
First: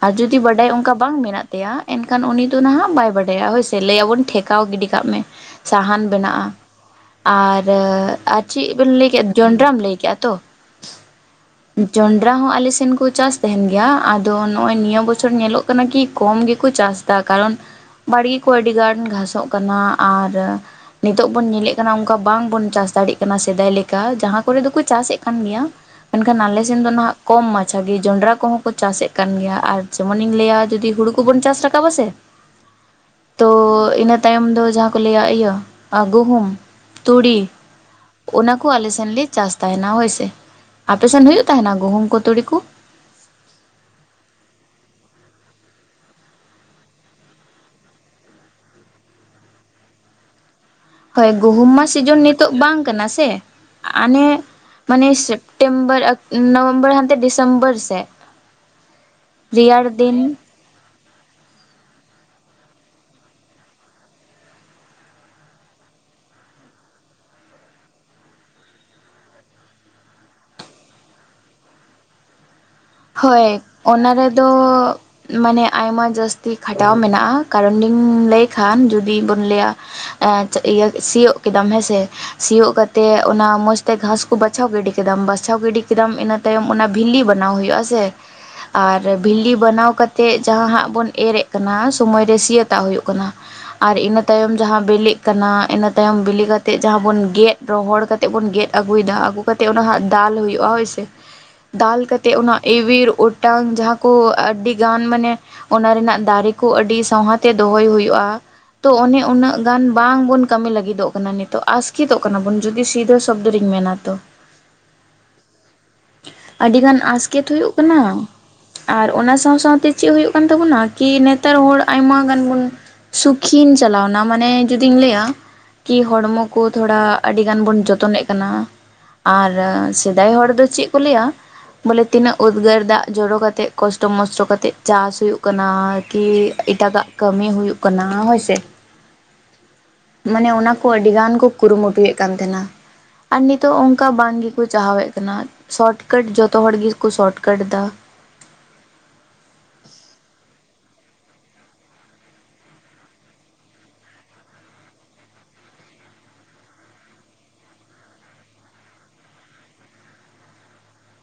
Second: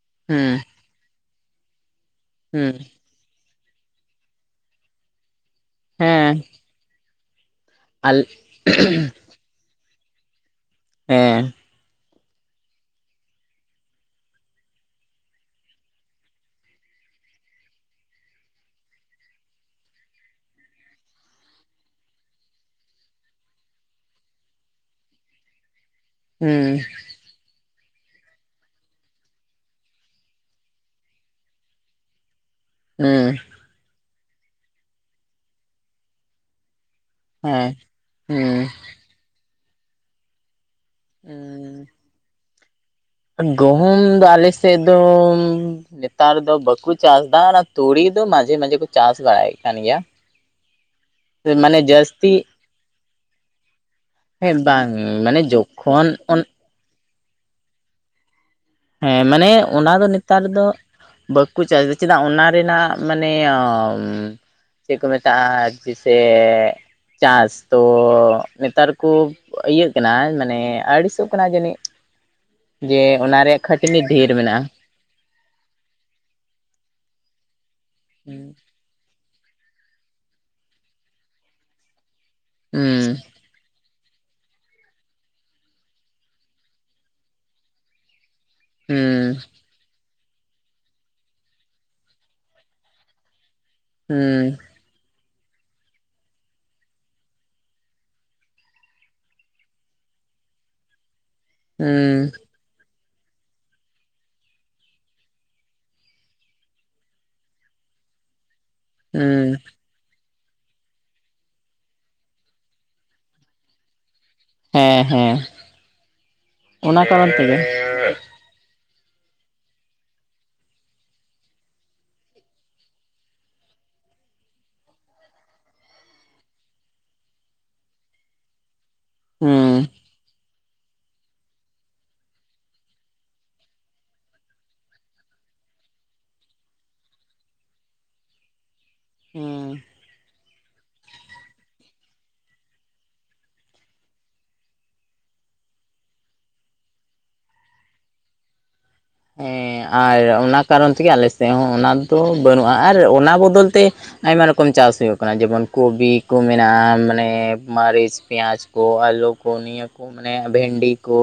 ᱟᱨ ᱡᱩᱫᱤ ᱦᱩᱸ ᱵᱟᱰᱟᱭ ᱚᱱᱠᱟ ᱵᱟᱝ ᱢᱮᱱᱟᱜ ᱛᱟᱭᱟ ᱮᱱᱠᱷᱟᱱ ᱩᱱᱤ ᱫᱚ ᱦᱩᱸ ᱱᱟᱦᱟᱜ ᱵᱟᱭ ᱵᱟᱰᱟᱭᱟ ᱞᱟᱹᱭᱟᱵᱚᱱ ᱴᱷᱮᱠᱟᱣ ᱜᱤᱰᱤ ᱠᱟᱜ ᱢᱮ ᱥᱟᱦᱟᱱ ᱦᱮᱸ ᱵᱮᱱᱟᱜᱼᱟ ᱟᱨ ᱟᱞᱮ ᱟᱨ ᱪᱤᱜ ᱵᱮᱱ ᱞᱟᱹᱭ ᱠᱮᱫ ᱡᱚᱱᱰᱨᱟᱢ ᱞᱟᱹᱭ ᱠᱮᱜᱼᱟ ᱛᱚ ᱦᱮᱸ ᱡᱚᱱᱰᱨᱟ ᱦᱚᱸ ᱟᱞᱮᱥᱮᱱᱠᱚ ᱪᱟᱥ ᱛᱟᱦᱮᱱ ᱜᱮᱭᱟ ᱟᱫᱚ ᱱᱚᱜ ᱚᱭ ᱱᱤᱭᱟᱹ ᱵᱚᱪᱷᱚᱨ ᱧᱮᱞᱚᱜ ᱠᱟᱱᱟ ᱠᱤ ᱠᱚᱢ ᱜᱮᱠᱚ ᱪᱟᱥᱫᱟ ᱠᱟᱨᱚᱱ ᱵᱟᱲᱜᱮ ᱠᱚ ᱟᱹᱰᱤ ᱜᱟᱱ ᱜᱷᱟᱥᱚᱜ ᱠᱟᱱᱟ ᱟᱨ ᱱᱤᱛᱚᱜ ᱵᱳᱱ ᱧᱮᱞᱮᱫ ᱠᱟᱱᱟ ᱚᱱᱠᱟ ᱵᱟᱝ ᱵᱚᱱ ᱪᱟᱥ ᱫᱟᱲᱮᱭᱟᱜ ᱠᱟᱱᱟ ᱥᱮᱫᱟᱭ ᱞᱮᱠᱟ ᱡᱟᱦᱟᱸ ᱠᱚᱨᱮ ᱫᱚᱠᱚ ᱪᱟᱥ ᱮᱫ ᱠᱟᱱ ᱜᱮᱭᱟ ᱢᱮᱱᱠᱷᱟᱱ ᱟᱞᱮ ᱦᱩᱸ ᱥᱮᱱ ᱫᱚ ᱱᱟᱦᱟᱜ ᱠᱚᱢ ᱢᱟᱪᱷᱟ ᱜᱮ ᱡᱚᱱᱰᱨᱟ ᱠᱚᱦᱚᱸ ᱠᱚ ᱪᱟᱥ ᱮ ᱠᱟᱱ ᱜᱮᱭᱟ ᱟᱨ ᱡᱮᱢᱚᱱ ᱤᱧ ᱞᱟᱹᱭᱟ ᱡᱩᱫᱤ ᱦᱩᱲᱩ ᱠᱚᱵᱚᱱ ᱪᱟᱥ ᱨᱟᱠᱟᱵᱟ ᱥᱮ [inaudible] ᱦᱮᱸ ᱛᱚ ᱤᱱᱟᱹ ᱛᱟᱭᱚᱢ ᱫᱚ ᱡᱟᱦᱟᱸ ᱠᱚ ᱞᱟᱹᱭᱟ ᱤᱭᱟᱹ ᱜᱩᱦᱩᱢ ᱛᱩᱲᱤ ᱦᱮᱸ ᱚᱱᱟᱠᱚ ᱦᱩᱸ ᱟᱞᱮᱥᱮ ᱦᱮᱱᱞᱤ ᱪᱟᱥ ᱛᱟᱦᱮᱱᱟ ᱦᱳᱭ ᱥᱮ ᱟᱯᱮᱥᱱ ᱦᱩᱭᱩᱜ ᱛᱟᱦᱮᱱᱟ ᱜᱩᱦᱩᱢ ᱠᱚ ᱛᱩᱲᱤ ᱠᱩ ᱜᱚᱦᱩᱢ ᱫᱚ ᱟᱞᱮ ᱥᱮᱫ ᱫᱚᱢ ᱱᱮᱛᱟᱨ ᱫᱚ ᱵᱟᱠᱚ ᱪᱟᱥ ᱫᱟ ᱚᱱᱟ ᱛᱩᱲᱤ ᱫᱚ ᱢᱟᱡᱷᱮ ᱢᱟᱡᱷᱮ ᱠᱚ ᱪᱟᱥ ᱵᱟᱲᱟᱭᱮᱫ ᱠᱟᱱ ᱜᱮᱭᱟ ᱦᱳᱭ ᱜᱩᱦᱩᱢ ᱢᱟᱱᱮ ᱢᱟ ᱥᱤᱡᱚᱱ ᱡᱟᱹᱥᱛᱤ ᱱᱤᱛᱚᱜ ᱵᱟᱝ ᱠᱟᱱᱟ ᱥᱮ ᱚᱱᱮ ᱦᱮᱸ ᱵᱟᱝ ᱢᱟᱱᱮ ᱥᱮᱯᱴᱮᱢᱵᱚᱨ ᱡᱚᱠᱷᱚᱱ ᱚᱱᱟ ᱱᱚᱵᱷᱮᱢᱵᱚᱨ ᱦᱟᱱᱛᱮ ᱰᱤᱥᱮᱢᱵᱚᱨ ᱥᱮᱫ ᱦᱮᱸ ᱢᱟᱱᱮ ᱨᱮᱭᱟᱲ ᱚᱱᱟ ᱫᱚ ᱫᱤᱱ ᱱᱮᱛᱟᱨ ᱫᱚ ᱵᱟᱠᱚ ᱪᱟᱥᱫᱟ ᱪᱮᱫᱟᱜ ᱚᱱᱟ ᱨᱮᱱᱟᱜ ᱢᱟᱱᱮ ᱪᱮᱫ ᱠᱚ ᱢᱮᱛᱟᱜᱼᱟ ᱡᱮᱥᱮ ᱪᱟᱥ ᱛᱚ ᱱᱮᱛᱟᱨ ᱠᱚ ᱤᱭᱟᱹᱜ ᱠᱟᱱᱟᱭ ᱢᱟᱱᱮ ᱟᱹᱲᱤᱥᱚᱜ ᱠᱟᱱᱟᱭ ᱡᱟᱹᱱᱤᱡ [inaudible] ᱡᱮ ᱚᱱᱟ ᱦᱳᱭ ᱨᱮᱭᱟᱜ ᱠᱷᱟᱹᱴᱱᱤ ᱚᱱᱟ ᱰᱷᱮᱨ ᱨᱮᱫᱚ ᱢᱮᱱᱟᱜᱼᱟ ᱢᱟᱱᱮ ᱟᱭᱢᱟ ᱡᱟᱹᱥᱛᱤ ᱠᱷᱟᱴᱟᱣ ᱢᱮᱱᱟᱜᱼᱟ ᱠᱟᱨᱚᱱ ᱞᱤᱧ ᱦᱩᱸ ᱞᱟᱹᱭ ᱠᱷᱟᱱ ᱡᱩᱫᱤ ᱵᱚᱱ ᱞᱟᱹᱭᱟ ᱤᱭᱟᱹ ᱥᱤᱭᱳᱜ ᱠᱮᱫᱟᱢ ᱦᱮᱸᱥᱮ ᱥᱤᱭᱳᱜ ᱠᱟᱛᱮ ᱦᱩᱸ ᱚᱱᱟ ᱢᱚᱸᱡᱽ ᱜᱷᱟᱸᱥ ᱠᱚ ᱵᱟᱪᱷᱟᱣ ᱜᱤᱰᱤ ᱠᱮᱫᱟᱢ ᱵᱟᱪᱷᱟᱣ ᱜᱤᱰᱤ ᱠᱮᱫᱟᱢ ᱤᱱᱟᱹ ᱛᱟᱭᱚᱢ ᱚᱱᱟ ᱵᱷᱤᱞᱤ ᱵᱮᱱᱟᱣ ᱦᱩᱭᱩᱜᱼᱟᱥᱮ ᱟᱨ ᱦᱩᱸ ᱵᱷᱤᱞᱤ ᱵᱮᱱᱟᱣ ᱠᱟ ᱛᱮᱜ ᱡᱟᱦᱟᱸ ᱦᱟᱸᱜ ᱵᱚᱱ ᱮᱨᱮᱫ ᱠᱟᱱᱟ ᱥᱳᱢᱚᱭ ᱨᱮ ᱥᱤᱭᱟᱹᱛᱟᱜ ᱦᱩᱭᱩᱜ ᱠᱟᱱᱟ ᱟᱨ ᱤᱱᱟᱹ ᱛᱟᱭᱚᱢ ᱡᱟᱦᱟᱸ ᱵᱤᱞᱤᱜ ᱠᱟᱱᱟ ᱤᱱᱟᱹ ᱛᱟᱭᱚᱢ ᱵᱤᱞᱤ ᱠᱟᱛᱮᱮᱫ ᱡᱟᱦᱟᱸ ᱵᱚᱱ ᱜᱮᱫ ᱨᱚᱦᱚᱲ ᱠᱟᱛᱮᱮᱫ ᱵᱚᱱ ᱜᱮᱫ ᱟᱹᱜᱩᱭᱮᱫᱟ ᱟᱹᱜᱩ ᱠᱟᱛᱮ ᱚᱱᱟ ᱦᱟᱜ ᱫᱟᱞ ᱦᱩᱭᱩᱜᱼᱟ ᱦᱳᱭᱥᱮ ᱫᱟᱞ ᱠᱟᱛᱮ ᱦᱩᱸ ᱚᱱᱟ ᱤᱣᱤᱨ ᱚᱴᱟᱝ ᱡᱟᱦᱟᱸ ᱠᱚ ᱟᱹᱰᱤ ᱜᱟᱱ ᱢᱟᱱᱮ ᱚᱱᱟ ᱨᱮᱱᱟᱜ ᱫᱟᱨᱮ ᱠᱚ ᱟᱹᱰᱤ ᱥᱟᱣᱦᱟᱛᱮ ᱫᱚᱦᱚᱭ ᱦᱩᱭᱩᱜᱼᱟ ᱛᱚ ᱚᱱᱮ ᱦᱩᱸ ᱩᱱᱟᱹᱜ ᱜᱟᱱ ᱵᱟᱝᱵᱚᱱ ᱠᱟᱹᱢᱤ ᱞᱟᱹᱜᱤᱫᱚᱜ ᱠᱟᱱᱟ ᱱᱤᱛᱚᱜ ᱟᱥᱠᱤᱛᱚᱜ ᱠᱟᱱᱟ ᱵᱚᱱ ᱡᱩᱫᱤ ᱥᱤᱫᱟᱹ ᱥᱚᱵᱫᱚ ᱨᱤᱧ ᱢᱮᱱᱟ ᱛᱚ ᱦᱮᱸ ᱦᱮᱸ ᱟᱹᱰᱤᱜᱟᱱ ᱚᱱᱟ ᱠᱟᱨᱚᱱ ᱟᱥᱠᱮᱛ ᱛᱮᱜᱮ ᱦᱩᱭᱩᱜ ᱠᱟᱱᱟ ᱟᱨ ᱚᱱᱟ ᱥᱟᱶ ᱥᱟᱶᱛᱮ ᱪᱮᱫ ᱦᱩᱭᱩᱜ ᱠᱟᱱ ᱛᱟᱵᱳᱱᱟ ᱠᱤ ᱱᱮᱛᱟᱨ ᱦᱚᱲ ᱟᱭᱢᱟ ᱜᱟᱱ ᱵᱚᱱ ᱥᱩᱠᱷᱤᱧ ᱪᱟᱞᱟᱣᱱᱟ ᱢᱟᱱᱮ ᱡᱩᱫᱤᱧ ᱞᱟᱹᱭᱟ ᱠᱤ ᱦᱚᱲᱢᱚ ᱠᱚ ᱛᱷᱚᱲᱟ ᱟᱹᱰᱤ ᱜᱟᱱ ᱵᱚᱱ ᱡᱚᱛᱚᱱᱮᱫ ᱠᱟᱱᱟ ᱟᱨ ᱦᱩᱸ ᱥᱮᱫᱟᱭ ᱦᱚᱲ ᱫᱚ ᱪᱮᱫ ᱠᱚ ᱞᱟᱹᱭᱟ ᱵᱚᱞᱮ ᱛᱤᱱᱟᱹᱜ ᱩᱫᱽᱜᱟᱹᱨ ᱫᱟᱜ ᱡᱚᱨᱚ ᱠᱟᱛᱮᱮᱫ ᱠᱚᱥᱴᱚ ᱢᱚᱥᱴᱚ ᱠᱟ ᱠᱟᱛᱮᱮᱫ ᱪᱟᱥ ᱦᱩᱭᱩᱜ ᱠᱟᱱᱟ ᱠᱤ ᱮᱴᱟᱜᱟᱜ ᱠᱟᱹᱢᱤ ᱦᱩᱭᱩᱜ ᱠᱟᱱᱟ ᱦᱳᱭ ᱥᱮ ᱦᱩᱸ ᱢᱟᱱᱮ ᱚᱱᱟ ᱠᱚ ᱟᱹᱰᱤ ᱜᱟᱱ ᱠᱚ ᱠᱩᱨᱩᱢᱩᱴᱩᱭᱮᱫ ᱠᱟᱱ ᱛᱟᱦᱮᱱᱟ ᱟᱨ ᱱᱤᱛᱚᱜ ᱚᱱᱠᱟ ᱵᱟᱝ ᱜᱮᱠᱚ ᱪᱟᱦᱟᱣᱮᱫ ᱠᱟᱱᱟ ᱥᱚᱨᱚᱴ ᱠᱟᱴ ᱡᱚᱛᱚ ᱦᱚᱲ ᱜᱮᱠᱚ ᱥᱚᱨᱚᱴ ᱠᱟᱴ ᱮᱫᱟ ᱦᱮᱸ ᱟᱨ ᱚᱱᱟ ᱠᱟᱨᱚᱱ ᱛᱮᱜᱮ ᱟᱞᱮ ᱥᱮᱫ ᱦᱚᱸ ᱚᱱᱟ ᱫᱚ ᱵᱟᱹᱱᱩᱜᱼᱟ ᱟᱨ ᱚᱱᱟ ᱵᱚᱫᱚᱞ ᱛᱮ ᱟᱭᱢᱟ ᱨᱚᱠᱚᱢ ᱪᱟᱥ ᱦᱩᱭᱩᱜ ᱠᱟᱱᱟ ᱡᱮᱢᱚᱱ ᱠᱚᱵᱤ ᱠᱚ ᱢᱮᱱᱟᱜᱼᱟ ᱢᱟᱱᱮ ᱢᱟᱹᱨᱤᱪ ᱯᱮᱸᱭᱟᱡᱽ ᱠᱚ ᱟᱞᱳ ᱠᱚ ᱱᱤᱭᱟᱹ ᱠᱚ ᱢᱟᱱᱮ ᱵᱷᱮᱱᱰᱤ ᱠᱚ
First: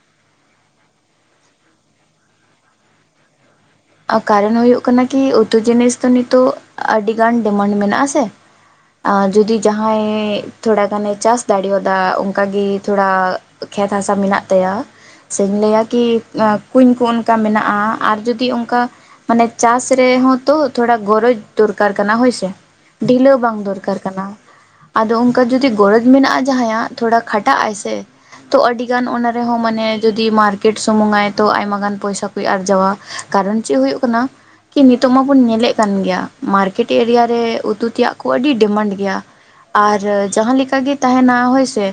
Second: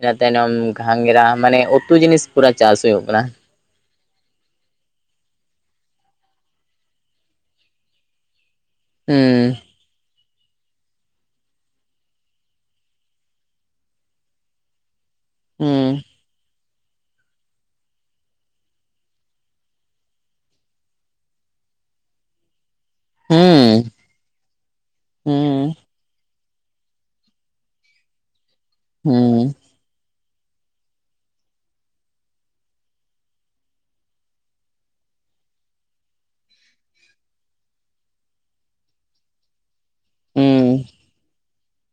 ᱤᱱᱟᱹ ᱛᱟᱭᱱᱚᱢ ᱜᱷᱟᱸᱜᱽᱨᱟ ᱢᱟᱱᱮ ᱩᱛᱩ ᱡᱤᱱᱤᱥ ᱯᱩᱨᱟ ᱪᱟᱥ ᱦᱩᱭᱩᱜ ᱠᱟᱱᱟ ᱠᱟᱨᱚᱱ ᱦᱳᱭ ᱠᱟᱱᱟ ᱠᱤ ᱩᱛᱩ ᱡᱤᱱᱤᱥ ᱫᱚ ᱱᱤᱛᱚᱜ ᱟᱹᱰᱤ ᱜᱟᱱ ᱰᱤᱢᱟᱱᱰ ᱢᱮᱱᱟᱜ ᱟᱥᱮ ᱮ ᱦᱩᱸ ᱡᱩᱫᱤ ᱡᱟᱦᱟᱸᱭ ᱛᱷᱚᱲᱟ ᱜᱟᱱᱮ ᱪᱟᱥ ᱫᱟᱲᱮᱣᱟᱫᱟ ᱚᱱᱠᱟ ᱜᱮ ᱛᱷᱚᱲᱟ ᱠᱷᱮᱛ ᱦᱟᱥᱟ ᱢᱮᱱᱟᱜ ᱛᱟᱭᱟ᱾ ᱥᱮᱧ ᱞᱟᱹᱭᱟ ᱦᱩᱸ ᱠᱤ ᱠᱩᱧ ᱠᱚ ᱚᱱᱠᱟ ᱢᱮᱱᱟᱜᱼᱟ ᱟᱨ ᱡᱩᱫᱤ ᱠᱟ ᱢᱟᱱᱮ ᱪᱟᱥ ᱨᱮᱦᱚᱸ ᱛᱚ ᱛᱷᱚᱲᱟ ᱜᱚᱨᱚᱡᱽ ᱫᱚᱨᱠᱟᱨ ᱠᱟᱱᱟ ᱦᱳᱭ ᱥᱮ ᱰᱷᱤᱞᱟᱹᱣ ᱵᱟᱝ ᱦᱩᱸ ᱫᱚᱨᱠᱟᱨ ᱠᱟᱱᱟ, ᱟᱫᱚ ᱚᱱᱠᱟ ᱡᱩᱫᱤ ᱦᱩᱸ ᱜᱚᱨᱚᱡᱽ ᱢᱮᱱᱟᱜᱼᱟ ᱡᱟᱦᱟᱸᱭᱟᱜ ᱛᱷᱚᱲᱟ ᱠᱷᱟᱴᱟᱜ ᱟᱭ ᱥᱮ ᱛᱚ ᱟᱹᱰᱤ ᱜᱟᱱ ᱚᱱᱟ ᱦᱩᱸ ᱨᱮᱦᱚᱸ ᱢᱟᱱᱮ ᱡᱚᱫᱤ ᱢᱟᱨᱠᱮᱴ ᱥᱩᱢᱩᱝ ᱟᱭ ᱛᱚ ᱟᱭᱢᱟ ᱜᱟᱱ ᱯᱚᱭᱥᱟ ᱠᱚᱭ ᱟᱨᱡᱟᱣᱟ ᱠᱟᱨᱚᱱ ᱪᱮᱫ ᱦᱩᱭᱩᱜ ᱠᱟᱱᱟ ᱠᱤ ᱱᱤᱛᱚᱜ ᱢᱟᱵᱚᱱ ᱧᱮᱞᱮᱫ ᱠᱟᱱ ᱜᱮᱭᱟ ᱢᱟᱨᱠᱮᱴ ᱮᱨᱤᱭᱟ ᱨᱮ ᱩᱛᱩ ᱛᱮᱭᱟᱜ ᱠᱚ ᱟᱹᱰᱤ ᱰᱤᱢᱟᱱᱰ ᱜᱮᱭᱟ ᱟᱨ ᱡᱟᱦᱟᱸ ᱞᱮᱠᱟ ᱦᱩᱸ ᱜᱮ ᱛᱟᱦᱮᱱᱟ ᱦᱳᱭ ᱥᱮ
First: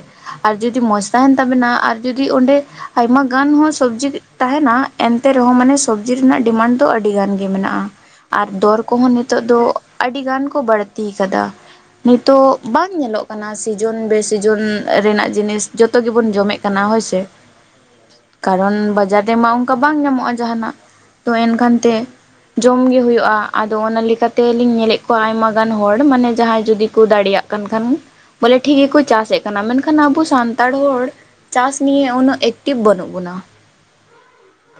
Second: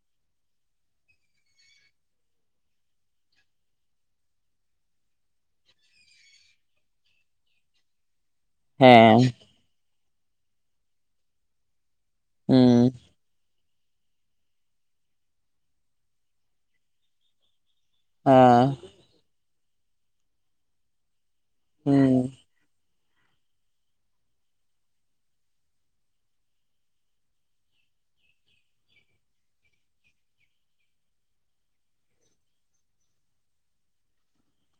ᱟᱨ ᱡᱩᱫᱤ ᱢᱚᱡᱽ ᱛᱟᱦᱮᱱ ᱛᱟᱵᱮᱱᱟ ᱟᱨ ᱡᱩᱫᱤ ᱚᱸᱰᱮ ᱟᱭᱢᱟ ᱜᱟᱱ ᱦᱚᱸ ᱥᱚᱵᱡᱤ ᱛᱟᱦᱮᱱᱟ ᱮᱱᱛᱮ ᱨᱮᱦᱚᱸ ᱢᱟᱱᱮ ᱥᱚᱵᱡᱤ ᱡᱤ ᱨᱮᱱᱟᱜ ᱰᱤᱢᱟᱱᱰ ᱫᱚ ᱟᱹᱰᱤ ᱜᱟᱱ ᱜᱮ ᱢᱮᱱᱟᱜᱼᱟ ᱟᱨ ᱫᱚᱨ ᱠᱚᱦᱚᱸ ᱦᱮᱸ ᱱᱤᱛᱚᱜ ᱫᱚ ᱟᱹᱰᱤ ᱜᱟᱱ ᱠᱚ ᱵᱟᱹᱲᱛᱤ ᱠᱟᱫᱟ ᱱᱤᱛᱚᱜ ᱵᱟᱝ ᱦᱩᱸ ᱧᱮᱞᱚᱜ ᱠᱟᱱᱟ ᱥᱤᱡᱚᱱ ᱵᱮ ᱥᱤᱡᱚᱱ ᱨᱮᱱᱟᱜ ᱡᱤᱱᱤᱥ ᱡᱚᱛᱚ ᱜᱮᱵᱚᱱ ᱡᱚᱢᱮᱜ ᱠᱟᱱᱟ ᱦᱳᱭ ᱥᱮ ᱠᱟᱨᱚᱱ ᱦᱮᱸ ᱵᱟᱡᱟᱨ ᱨᱮᱢᱟ ᱚᱱᱠᱟ ᱵᱟᱝ ᱧᱟᱢᱚᱜᱼᱟ ᱡᱟᱦᱟᱱᱟᱜ ᱛᱚ ᱮᱱᱠᱷᱟᱱ ᱛᱮ ᱦᱩᱸ ᱡᱚᱢ ᱜᱮ ᱦᱩᱭᱩᱜᱼᱟ ᱟᱫᱚ ᱚᱱᱟ ᱞᱮᱠᱟᱛᱮᱞᱤᱧ ᱧᱮᱞᱮᱫ ᱠᱚᱣᱟ ᱟᱭᱢᱟ ᱜᱟᱱ ᱦᱚᱲ ᱢᱟᱱᱮ ᱡᱟᱦᱟᱸᱭ ᱡᱩᱫᱤ ᱠᱚ ᱫᱟᱲᱮᱭᱟᱜ ᱠᱟᱱ ᱠᱷᱟᱱ ᱵᱚᱞᱮ ᱴᱷᱤᱠ ᱜᱮᱠᱚ ᱪᱟᱥᱮ ᱠᱟᱱᱟ ᱢᱮᱱᱠᱷᱟᱱ ᱟᱵᱚ ᱥᱟᱱᱛᱟᱲ ᱦᱚᱲ ᱪᱟᱥ ᱱᱤᱭᱟᱹ ᱩᱱᱟᱹᱜ ᱮᱠᱴᱤᱵᱷ ᱵᱟᱹᱱᱩᱜ ᱵᱚᱱᱟ᱾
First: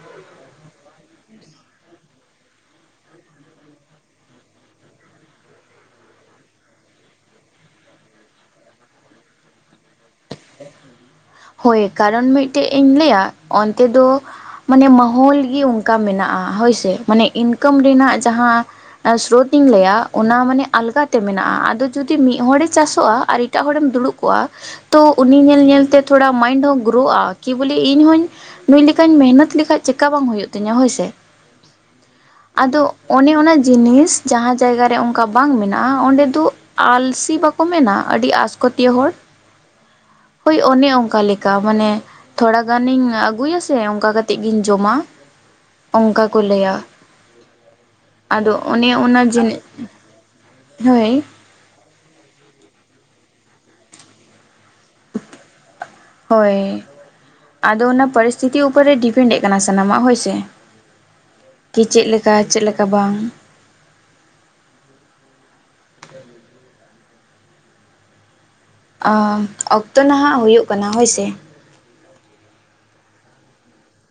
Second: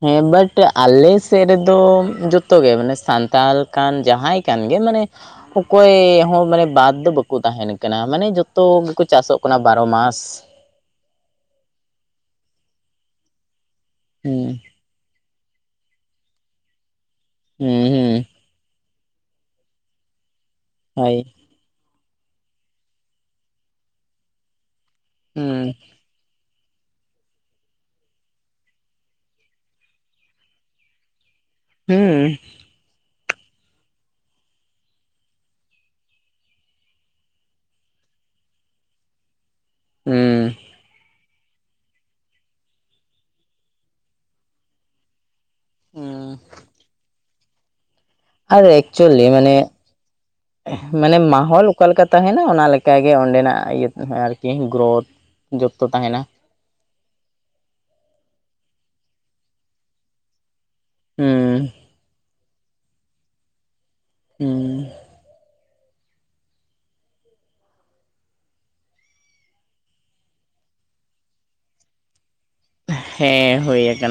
ᱦᱮᱸ, ᱵᱟᱴ ᱟᱞᱮ ᱥᱮᱫ ᱨᱮᱫᱚ ᱡᱚᱛᱚᱜᱮ ᱢᱟᱱᱮ ᱥᱟᱱᱛᱟᱲ ᱠᱟᱱ ᱡᱟᱦᱟᱸᱭ ᱠᱟᱱ ᱜᱮ ᱢᱟᱱᱮ ᱚᱠᱚᱭ ᱦᱚᱸ ᱢᱟᱱᱮ ᱵᱟᱫᱽ ᱫᱚ ᱵᱟᱠᱚ ᱛᱟᱦᱮᱱ ᱠᱟᱱᱟ ᱢᱟᱱᱮ ᱡᱚᱛᱚ ᱜᱮᱠᱚ ᱪᱟᱥᱚᱜ ᱠᱟᱱᱟ ᱵᱟᱨᱚ ᱢᱟᱥ᱾ ᱦᱳᱭ ᱠᱟᱨᱚᱱ ᱢᱤᱫᱴᱮᱡ ᱤᱧ ᱞᱟᱹᱭᱟ, ᱚᱱᱛᱮ ᱫᱚ ᱦᱩᱸ ᱢᱟᱱᱮ ᱢᱟᱦᱚᱞ ᱜᱮ ᱩᱼᱼ ᱠᱟ ᱢᱮᱱᱟᱜᱼᱟ ᱦᱳᱭᱥᱮ ᱢᱟᱱᱮ ᱤᱱᱠᱟᱢ ᱦᱩᱸ ᱦᱩᱸ ᱨᱮᱱᱟᱜ ᱡᱟᱦᱟᱸ ᱥᱨᱳᱛ ᱤᱧ ᱞᱟᱹᱭᱟ ᱚᱱᱟ ᱢᱟᱱᱮ ᱦᱳᱭ ᱟᱞᱜᱟᱛᱮ ᱢᱮᱱᱟᱜᱼᱟ ᱟᱫᱚ ᱡᱩᱫᱤ ᱢᱤᱫ ᱦᱚᱲᱮ ᱪᱟᱥᱚᱜᱼᱟ ᱟᱨ ᱮᱴᱟᱜ ᱦᱚᱲᱮᱢ ᱫᱩᱲᱩᱵ ᱠᱚᱜᱼᱟ ᱛᱚ ᱩᱱᱤ ᱧᱮᱞ ᱦᱩᱸ ᱧᱮᱞ ᱛᱮ ᱛᱷᱚᱲᱟ ᱢᱟᱭᱤᱱᱰ ᱦᱚᱸ ᱜᱳᱨᱳᱜᱼᱟ ᱠᱤ ᱵᱚᱞᱮ ᱤᱧ ᱦᱚᱧ ᱱᱩᱭ ᱞᱮᱠᱟᱧ ᱢᱮᱦᱚᱛ ᱞᱮᱠᱷᱟᱡ ᱪᱮᱠᱟ ᱵᱟᱝ ᱦᱩᱭᱩᱜ ᱛᱤᱧᱟᱹ ᱦᱳᱭ ᱥᱮ ᱦᱩᱸ ᱟᱫᱚ ᱚᱱᱮ ᱚᱱᱟ ᱡᱤᱱᱤᱥ ᱡᱟᱦᱟᱸ ᱡᱟᱭᱜᱟᱨ ᱨᱮ ᱚᱱᱠᱟ ᱵᱟᱝ ᱢᱮᱱᱟᱜᱼᱟ ᱚᱸᱰᱮ ᱫᱚ ᱟᱞᱥᱤ ᱵᱟᱠᱚ ᱢᱮᱱᱟ ᱟᱹᱰᱤ ᱟᱥᱠᱚᱛᱤᱭᱟᱹ ᱦᱚᱲ, ᱦᱩᱸ ᱦᱳᱭ ᱚᱱᱮ ᱚᱱᱠᱟ ᱞᱮᱠᱟ ᱢᱟᱱᱮ ᱛᱷᱚᱲᱟ ᱜᱟᱱᱤᱧ ᱟᱹᱜᱩᱭᱟ ᱥᱮ ᱚᱱᱠᱟ ᱠᱟᱛᱮᱜ ᱜᱤᱧ ᱡᱚᱢᱟ᱾ ᱦᱩᱸ ᱚᱱᱠᱟ ᱠᱚ ᱞᱟᱹᱭᱟ᱾ ᱟᱫᱚ ᱟᱨ ᱚᱱᱮ ᱚᱱᱟ ᱮᱠᱪᱚᱞᱤ ᱢᱟᱱᱮ, ᱡᱤᱱᱤᱥ ᱦᱳᱭ ᱢᱟᱱᱮ ᱢᱟᱦᱚᱞ ᱚᱠᱟᱞᱮᱠᱟ ᱛᱟᱦᱮᱱᱟ ᱚᱱᱟ ᱞᱮᱠᱟᱜᱮ ᱚᱸᱰᱮᱱᱟᱜ ᱤᱭᱟᱹ ᱟᱨᱠᱤ ᱜᱨᱳᱛᱷ ᱡᱚᱛᱚ ᱛᱟᱦᱮᱱᱟ ᱦᱳᱭ ᱟᱫᱚ ᱚᱱᱟ ᱯᱚᱨᱤᱥᱛᱷᱤᱛᱤ ᱩᱯᱚᱨᱮ ᱰᱤᱯᱮᱱᱰᱮᱜ ᱠᱟᱱᱟ ᱥᱟᱱᱟᱢᱟᱜ ᱦᱳᱭ ᱥᱮ ᱦᱩᱸ ᱠᱤ ᱪᱮᱫ ᱞᱮᱠᱟ ᱪᱮᱫ ᱞᱮᱠᱟ ᱵᱟᱝ ᱦᱩᱸ ᱟᱸ ᱚᱠᱛᱚ ᱱᱟᱦᱟᱜ ᱦᱩᱭᱩᱜ ᱠᱟᱱᱟ ᱦᱳᱭ ᱥᱮ ᱦᱮᱸ ᱦᱩᱭ ᱟᱠᱟᱱᱟ